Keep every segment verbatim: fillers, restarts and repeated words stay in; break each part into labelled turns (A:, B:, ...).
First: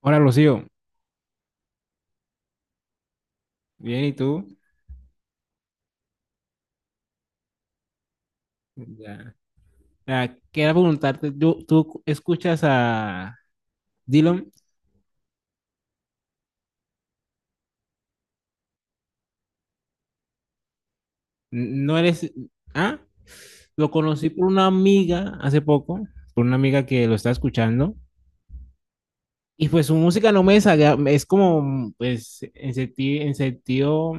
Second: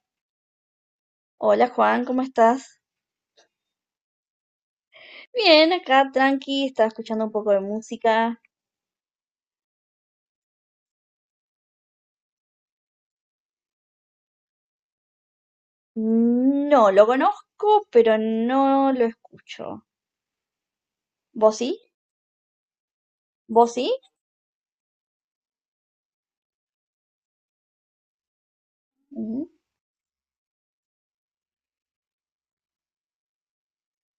A: Hola, Rocío.
B: Hola Juan, ¿cómo estás?
A: Bien, ¿y tú?
B: Bien, acá tranqui, estaba escuchando un poco de música.
A: Ya. Ah, quería preguntarte, ¿tú, tú escuchas a Dylan?
B: No, lo conozco, pero no lo escucho. ¿Vos sí?
A: ¿No eres... Ah,
B: ¿Vos sí?
A: lo conocí por una amiga hace poco, por una amiga que lo está escuchando,
B: Mm.
A: y pues su música no me desagrada, es como, pues, en sentido, en sentido,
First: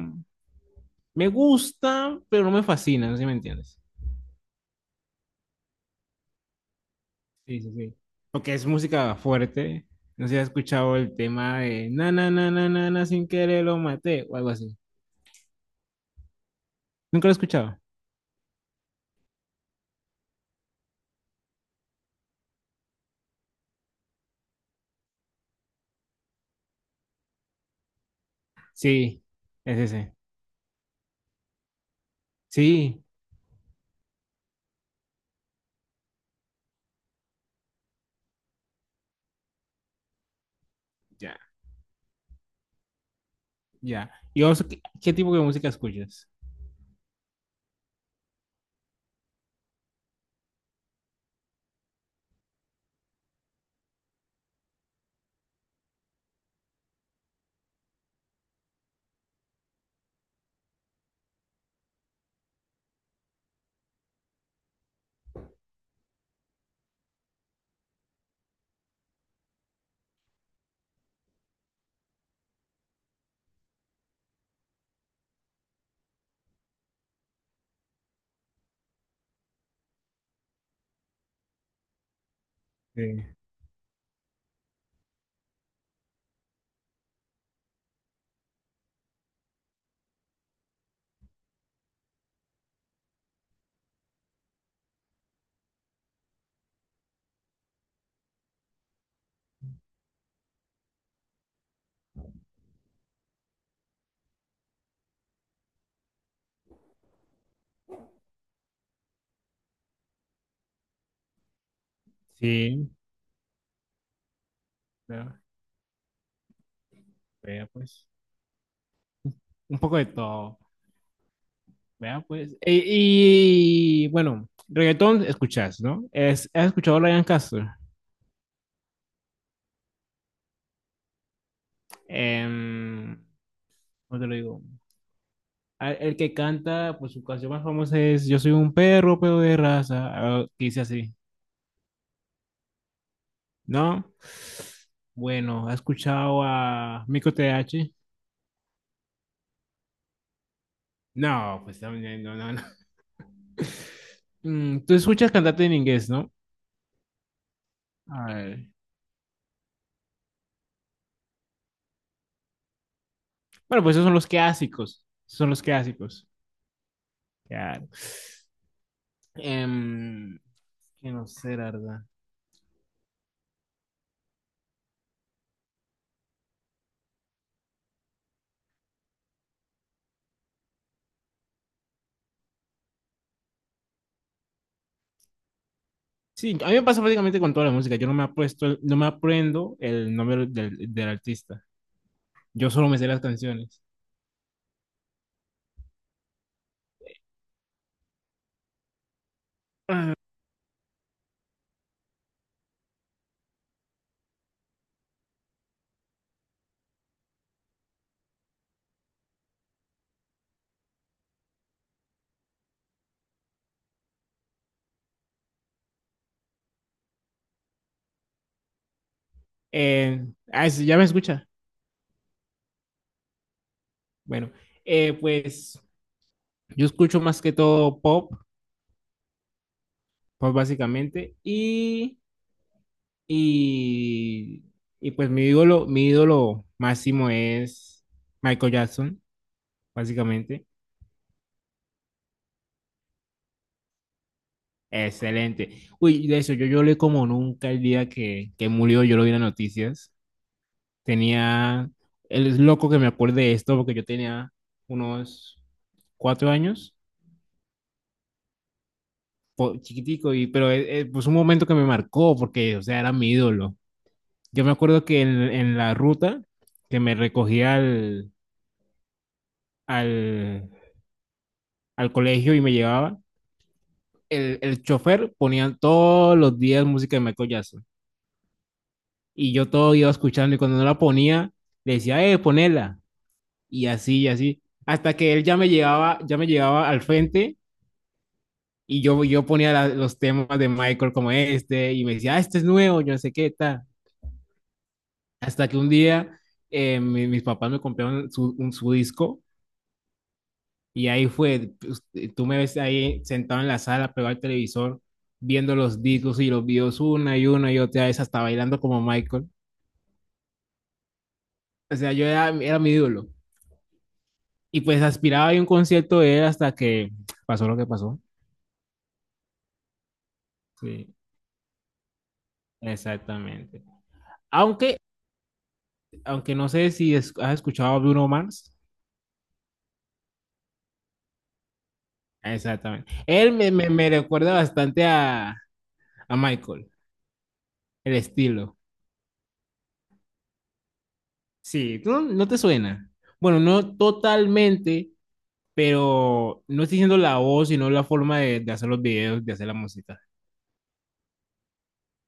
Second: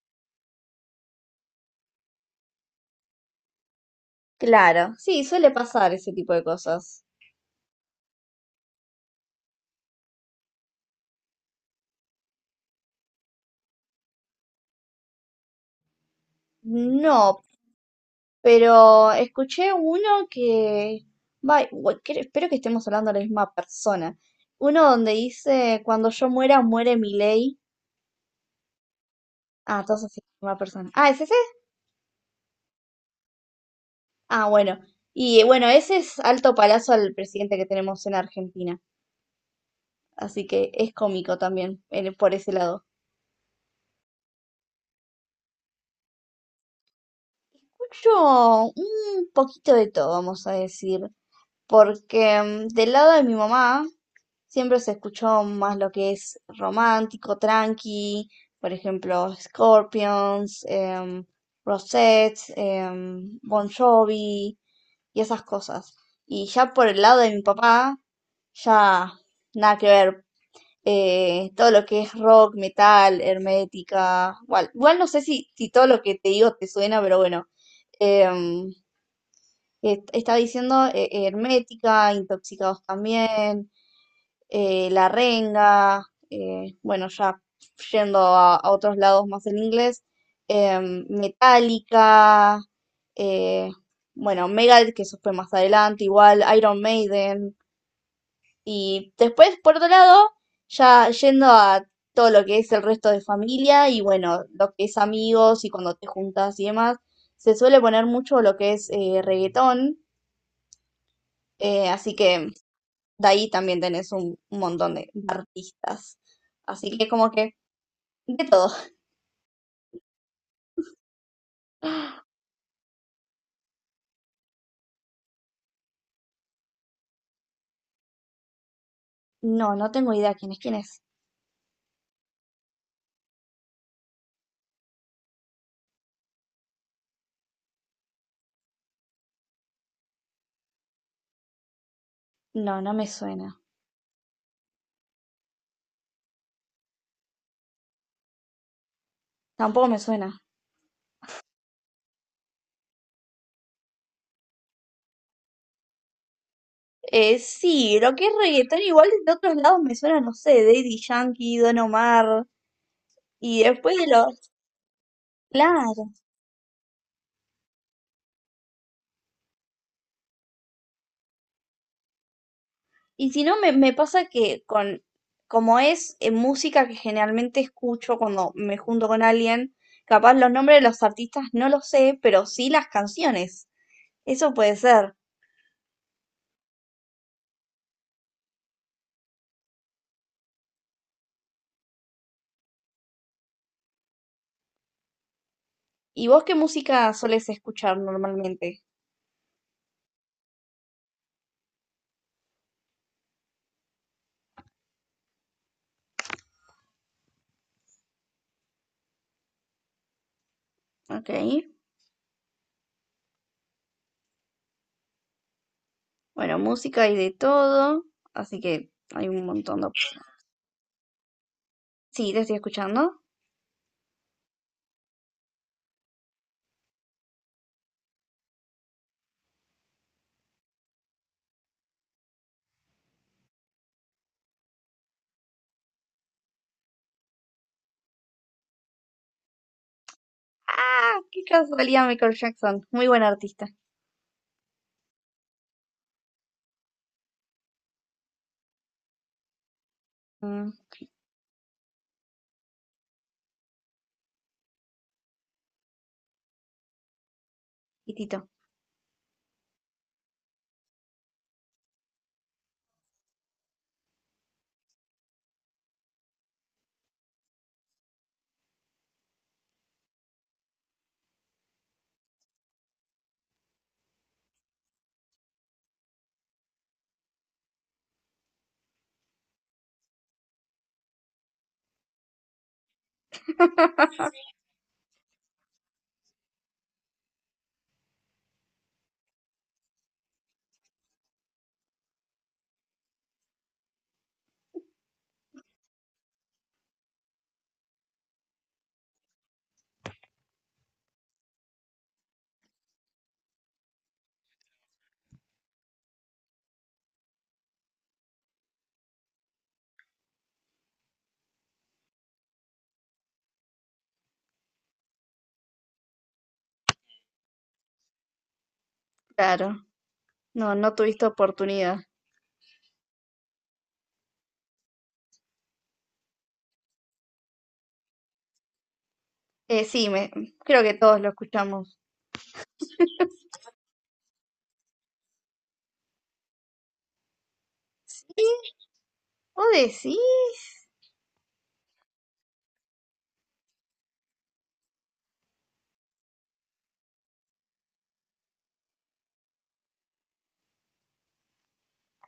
A: me gusta, pero no me fascina, no sé si me entiendes.
B: Claro, sí, suele pasar ese tipo de cosas.
A: Sí, sí, sí. Porque es música fuerte, no sé si has escuchado el tema de na, na, na, na, na, na, sin querer lo maté, o algo así. ¿Nunca lo he
B: No,
A: escuchado?
B: pero escuché uno que... Vai, bu- cre- espero que estemos hablando de la misma persona. Uno donde dice, cuando yo muera, muere mi ley.
A: Sí, es
B: Ah, entonces
A: ese.
B: sí, la misma persona. Ah, ¿es ese?
A: Sí,
B: Ah, bueno. Y eh, bueno, ese es alto palazo al presidente que tenemos en Argentina. Así que es
A: ya,
B: cómico también en- por ese lado.
A: ya. ¿Y vos qué, qué tipo de música escuchas?
B: Yo, un poquito de todo, vamos a decir. Porque mm, del lado de mi mamá siempre se escuchó más lo que es romántico, tranqui. Por ejemplo, Scorpions, em, Rosette, em, Bon Jovi y esas cosas. Y ya por el lado de mi papá, ya nada que ver, eh, todo lo que es rock, metal, hermética, igual, igual no sé si, si todo lo que te digo te suena, pero bueno, em, est- está diciendo eh, eh, hermética, intoxicados
A: Sí,
B: también, eh, la renga, eh, bueno, ya yendo a, a otros lados más en inglés, em, metálica, eh, bueno, Megadeth, que eso fue más adelante, igual Iron Maiden, y después, por otro lado, ya yendo a todo lo que es el resto de familia y bueno, lo que es amigos y cuando te juntas y demás, se suele poner mucho lo que es eh, reggaetón, eh, así que
A: sí,
B: de ahí también tenés un, un montón de
A: vea,
B: artistas. Así que como que
A: vea, pues.
B: de todo.
A: Un poco de todo, vea pues. E- Y, bueno, reggaetón escuchas, ¿no? Es, ¿has escuchado a Ryan Castro?
B: No, no tengo idea quién es quién es.
A: Em, ¿cómo te lo digo? A- El que canta, pues su canción más famosa es Yo soy un perro, pero de raza, ah, que dice así,
B: No, no me suena.
A: ¿no? Bueno, ¿has escuchado a Mico T H?
B: Tampoco me suena.
A: No, pues también, no, no, no. Mm, tú escuchas cantante en inglés, ¿no?
B: Eh, sí, lo
A: A
B: que es
A: ver.
B: reggaetón igual de otros lados me suena, no sé, Daddy Yankee, Don Omar y
A: Bueno, pues
B: después
A: esos
B: de
A: son los
B: los...
A: clásicos. Esos son los
B: Claro.
A: clásicos. Claro. Em, que no sé, la verdad.
B: Y si no, me, me pasa que con, como es eh, música que generalmente escucho cuando me junto con alguien, capaz los nombres de los artistas no los sé, pero sí las canciones. Eso puede ser.
A: Sí, a mí me pasa prácticamente con toda la música. Yo no me apuesto, no me aprendo el nombre del, del artista. Yo solo me sé las canciones.
B: ¿Y vos qué música solés escuchar normalmente?
A: Ah,
B: Ok, bueno, música hay de todo, así que hay un montón de
A: eh,
B: opciones.
A: ah, sí, ya me escucha.
B: Sí, te estoy escuchando.
A: Bueno, eh, pues yo escucho más que todo pop, pop básicamente, y Y, y pues mi ídolo, mi ídolo máximo es Michael Jackson, básicamente.
B: Ah, qué casualidad, Michael Jackson, muy buen artista.
A: Excelente. Uy, de eso, yo lloré como nunca el día que, que murió, yo lo vi en las noticias.
B: Mm.
A: Tenía, él es loco que me acuerde de esto porque yo tenía unos cuatro años,
B: Tito.
A: po- chiquitico, y, pero eh, eh, pues un momento que me marcó porque, o sea, era mi ídolo. Yo me acuerdo que en, en la ruta que me recogía al, al, al colegio y me llevaba, el, el chofer ponía todos los días música de Michael Jackson. Y yo todo iba escuchando y cuando no la ponía, le decía, eh, ponela. Y así, y así. Hasta que él ya me llevaba, ya me llevaba al frente y yo, yo ponía la- los temas de Michael como este y me decía, ah, este es nuevo, yo no sé qué tal. Hasta que un día eh, mi- mis papás me compraron su, un- su disco y ahí fue, pues, tú me ves ahí sentado en la sala, pegado al televisor, viendo los discos y los videos una y una y otra vez, hasta bailando como Michael. O sea, yo era, era mi ídolo. Y pues aspiraba a ir a un concierto de él hasta que pasó lo que pasó.
B: Claro, no, no
A: Sí,
B: tuviste oportunidad.
A: exactamente. Aunque, aunque no sé si es- has escuchado a Bruno Mars.
B: Eh, sí, me, creo que todos lo escuchamos.
A: Exactamente. Él me, me, me recuerda bastante a, a Michael, el
B: ¿Y
A: estilo.
B: vos decís?
A: Sí, ¿tú no, no te suena? Bueno, no totalmente, pero no estoy diciendo la voz, sino la forma de, de hacer los videos, de hacer la música.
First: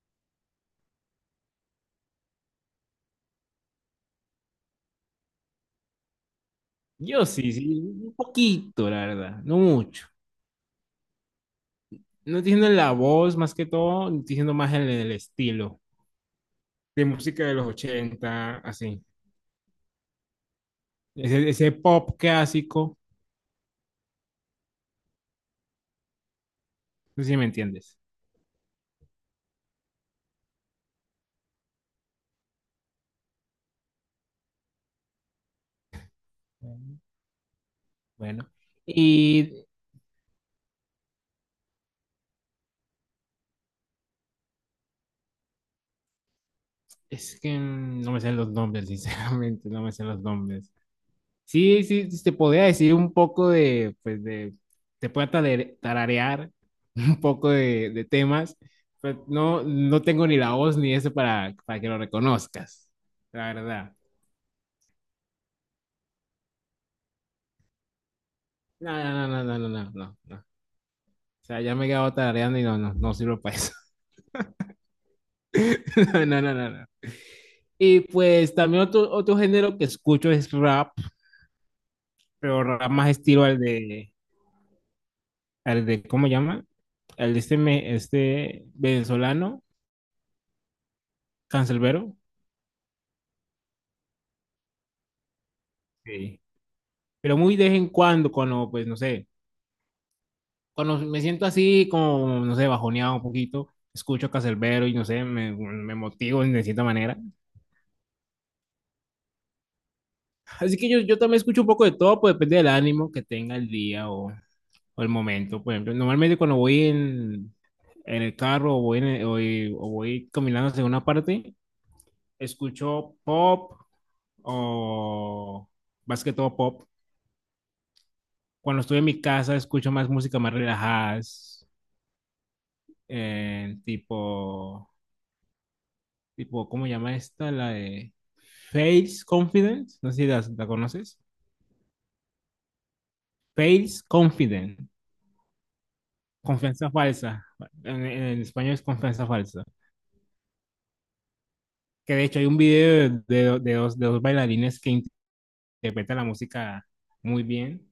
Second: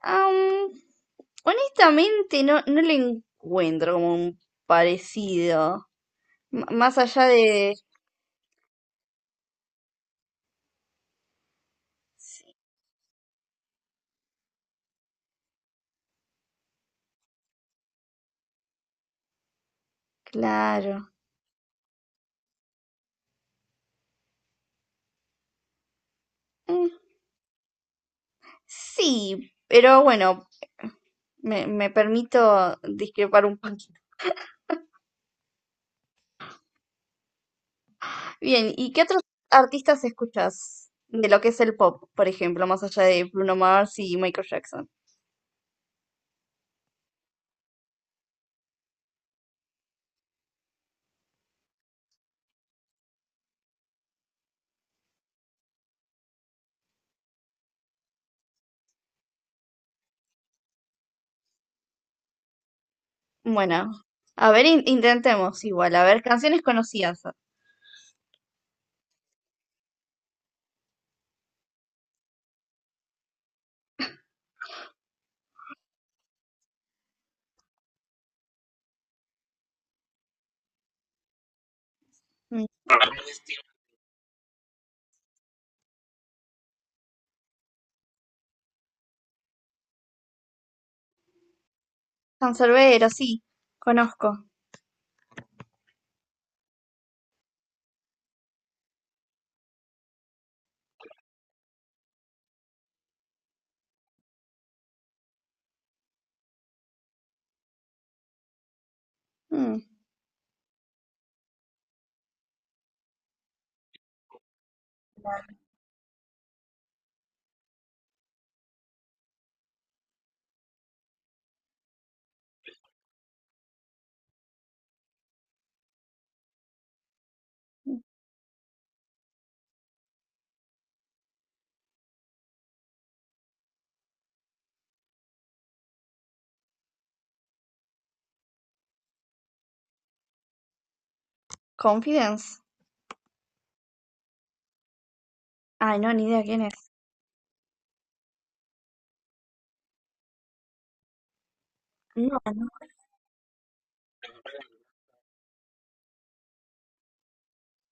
B: Am, honestamente, no, no le encuentro como un parecido. M- más allá
A: Yo sí,
B: de...
A: sí, un poquito, la verdad, no mucho. No estoy
B: Sí,
A: diciendo la voz más que todo, estoy diciendo más en el estilo de música de los ochenta así.
B: claro.
A: Ese, ese pop clásico,
B: Mm,
A: no sé si me entiendes.
B: sí, pero bueno, me, me permito discrepar un poquito.
A: Mm, bueno,
B: Bien, ¿y qué otros
A: Y
B: artistas escuchas de lo que es el pop, por ejemplo, más allá de Bruno Mars y Michael Jackson?
A: es que mm, no me sé los nombres, sinceramente, no me sé los nombres. Sí, sí, sí, te podría decir un poco de, pues de, te puedo tare- tararear un poco de, de temas, pero no, no tengo ni la voz ni eso para, para que lo reconozcas, la
B: Bueno,
A: verdad.
B: a ver, in- intentemos igual, a ver, canciones conocidas.
A: No, no, no, no, no, no, no, no, no. O sea, ya me he quedado tarareando y no, no, no sirvo para eso. No, no, no, no. Y pues también otro, otro género que escucho es rap, pero rap más estilo al de, al de, ¿cómo llama? Al de este, me- este venezolano, Canserbero.
B: Canserbero, sí, conozco.
A: Sí. Pero muy de vez en cuando, cuando, pues, no sé, cuando me siento así como, no sé, bajoneado un poquito, escucho Canserbero y no sé, me, me motivo de cierta manera.
B: Mm.
A: Así que yo, yo también escucho un poco de todo, pues depende del ánimo que tenga el día o, o el momento. Por ejemplo, normalmente cuando voy en, en el carro o voy, en el- o voy- o voy caminando hacia una parte, escucho pop o más que todo pop. Cuando estoy en mi casa, escucho más música más relajadas, eh, tipo, tipo, ¿cómo llama esta? La de Face Confidence, no sé si la, la conoces.
B: Confidence.
A: Face Confidence,
B: Ay, no, ni idea quién es.
A: confianza falsa. En, en español es confianza falsa. Que de
B: No,
A: hecho hay un
B: no.
A: video de, de dos, de dos bailarines que interpreta la música muy bien.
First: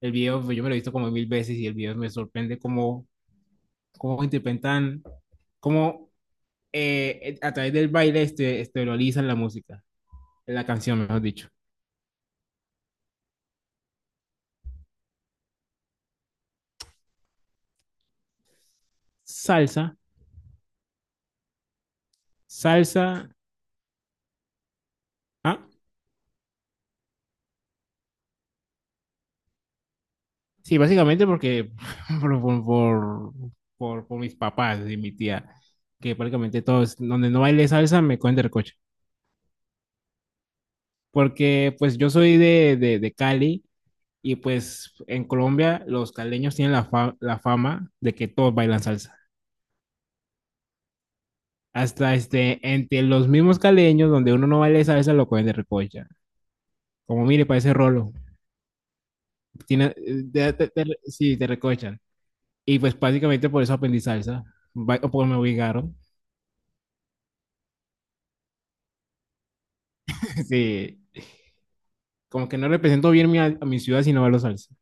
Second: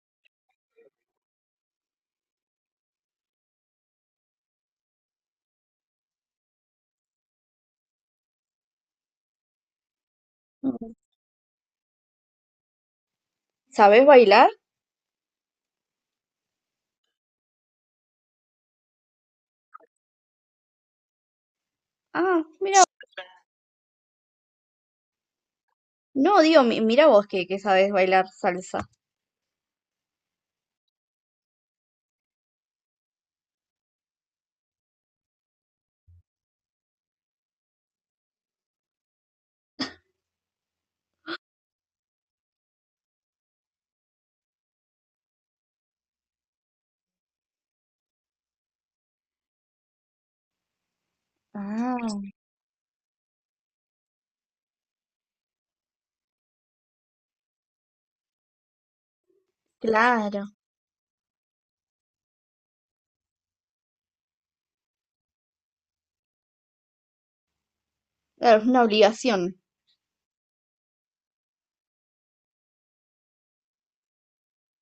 A: El video, pues, yo me lo he visto como mil veces y el video me sorprende cómo, cómo interpretan, cómo eh, a través del baile este, esterilizan la música, la
B: Mm.
A: canción, mejor dicho.
B: ¿Sabés bailar?
A: Salsa,
B: Ah, mira.
A: salsa. Ah,
B: No, digo, mi- mira vos que, que sabés bailar salsa.
A: sí, básicamente porque por, por, por, por- por mis papás y mi tía, que prácticamente todos, donde no baile salsa, me cogen del coche. Porque pues yo soy de, de, de Cali. Y pues en Colombia los caleños tienen la, fa la fama de que todos bailan salsa.
B: Ah,
A: Hasta este, entre los mismos caleños, donde uno no baila salsa, lo cogen de recocha. Como mire, parece rolo. Tiene,
B: claro.
A: te, te, te, sí, te recochan. Y pues básicamente por eso aprendí salsa. Ba o por me obligaron.
B: Claro, es una obligación.
A: Sí. Como que no represento bien mi, a mi ciudad si no bailo salsa.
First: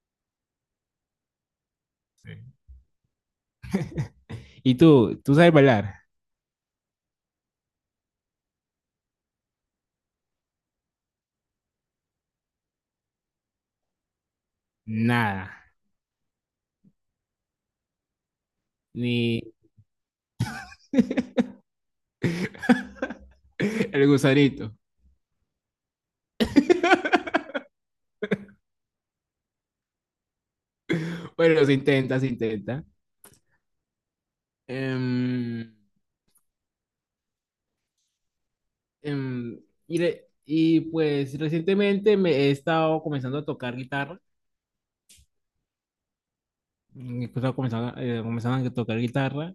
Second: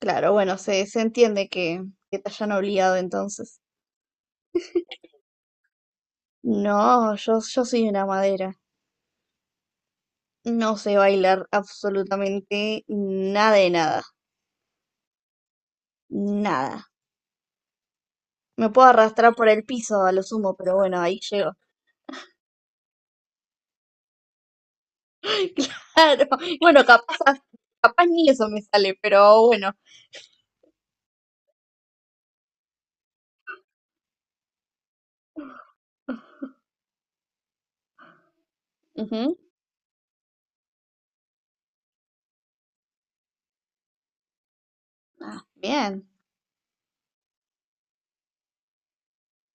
B: Claro, bueno, se, se entiende que, que te hayan
A: Sí.
B: obligado entonces.
A: ¿Y tú? ¿Tú sabes bailar?
B: No, yo, yo soy una madera. No sé bailar absolutamente nada de nada.
A: Nada.
B: Nada. Me puedo arrastrar
A: Ni...
B: por el piso a lo sumo, pero bueno, ahí llego.
A: El gusanito.
B: Claro. Bueno, capaz, capaz ni eso me sale, pero bueno.
A: Bueno, se intenta, se intenta. Em,
B: Ujú.
A: em, y, re- y pues recientemente me he estado comenzando a tocar guitarra.
B: Ah, bien.
A: mm, He estado comenzando, eh, comenzando a tocar guitarra.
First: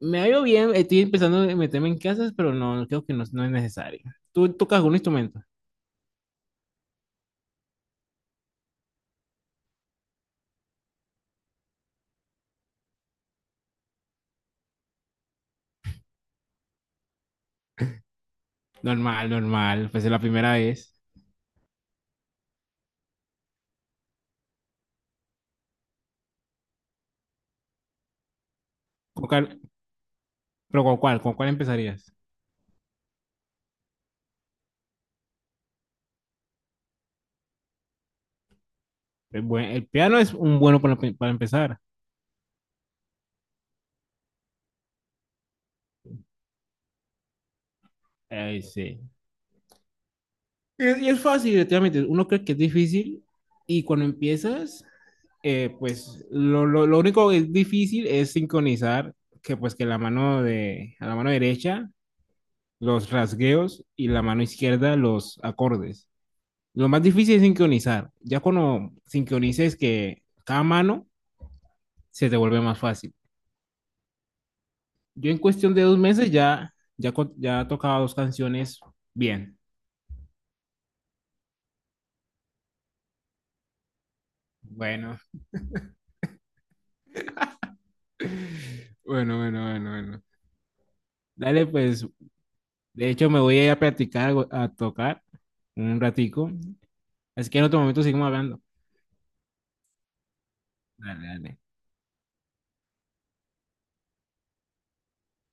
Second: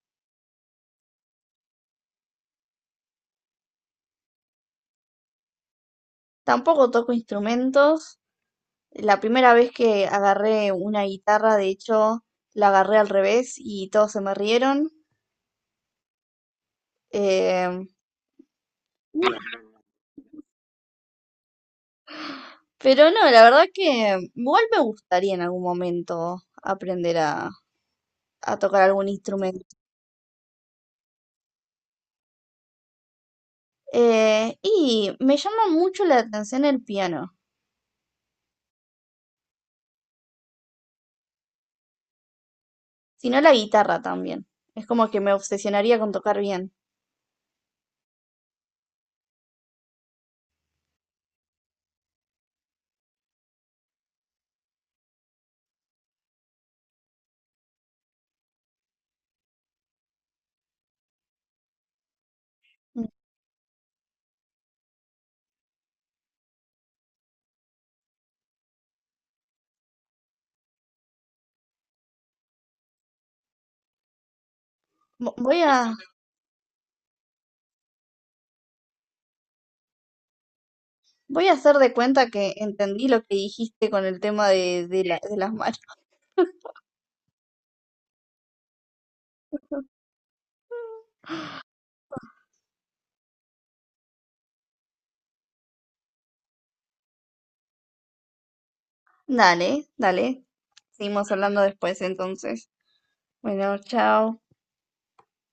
A: Me ha ido bien, estoy empezando a meterme en clases, pero no, creo que no, no es necesario. ¿Tú tocas algún instrumento?
B: Tampoco toco instrumentos. La primera vez que agarré una guitarra, de hecho, la agarré al revés y todos se me rieron. Em,
A: Normal, normal, pues es la primera vez.
B: pero no, la verdad que igual me gustaría en algún momento aprender a, a tocar algún
A: ¿Con cuál-
B: instrumento.
A: pero con cuál, con cuál empezarías?
B: Eh, y me llama mucho la atención el piano,
A: El, buen- el piano es un bueno para, para empezar.
B: si no la guitarra también. Es como que me obsesionaría con tocar bien.
A: Ay, sí. Es- Y es fácil, definitivamente. Uno cree que es difícil y cuando empiezas, eh, pues lo, lo- lo único que es difícil es sincronizar que pues que la mano de, a la mano derecha los rasgueos y la mano izquierda los acordes. Lo más difícil es sincronizar. Ya cuando sincronices que cada mano se te vuelve más fácil. Yo
B: Vo-
A: en
B: Voy
A: cuestión de
B: a,
A: dos meses ya, ya, co- ya tocaba dos canciones bien.
B: voy a hacer de cuenta que entendí lo que dijiste con el tema de, de
A: Bueno,
B: la- de las manos.
A: bueno, bueno, bueno, bueno. Dale, pues, de hecho, me voy a ir a practicar, a tocar en un ratico. Así que en otro momento seguimos hablando.
B: Dale, dale.
A: Dale,
B: Seguimos
A: dale.
B: hablando después entonces. Bueno, chao.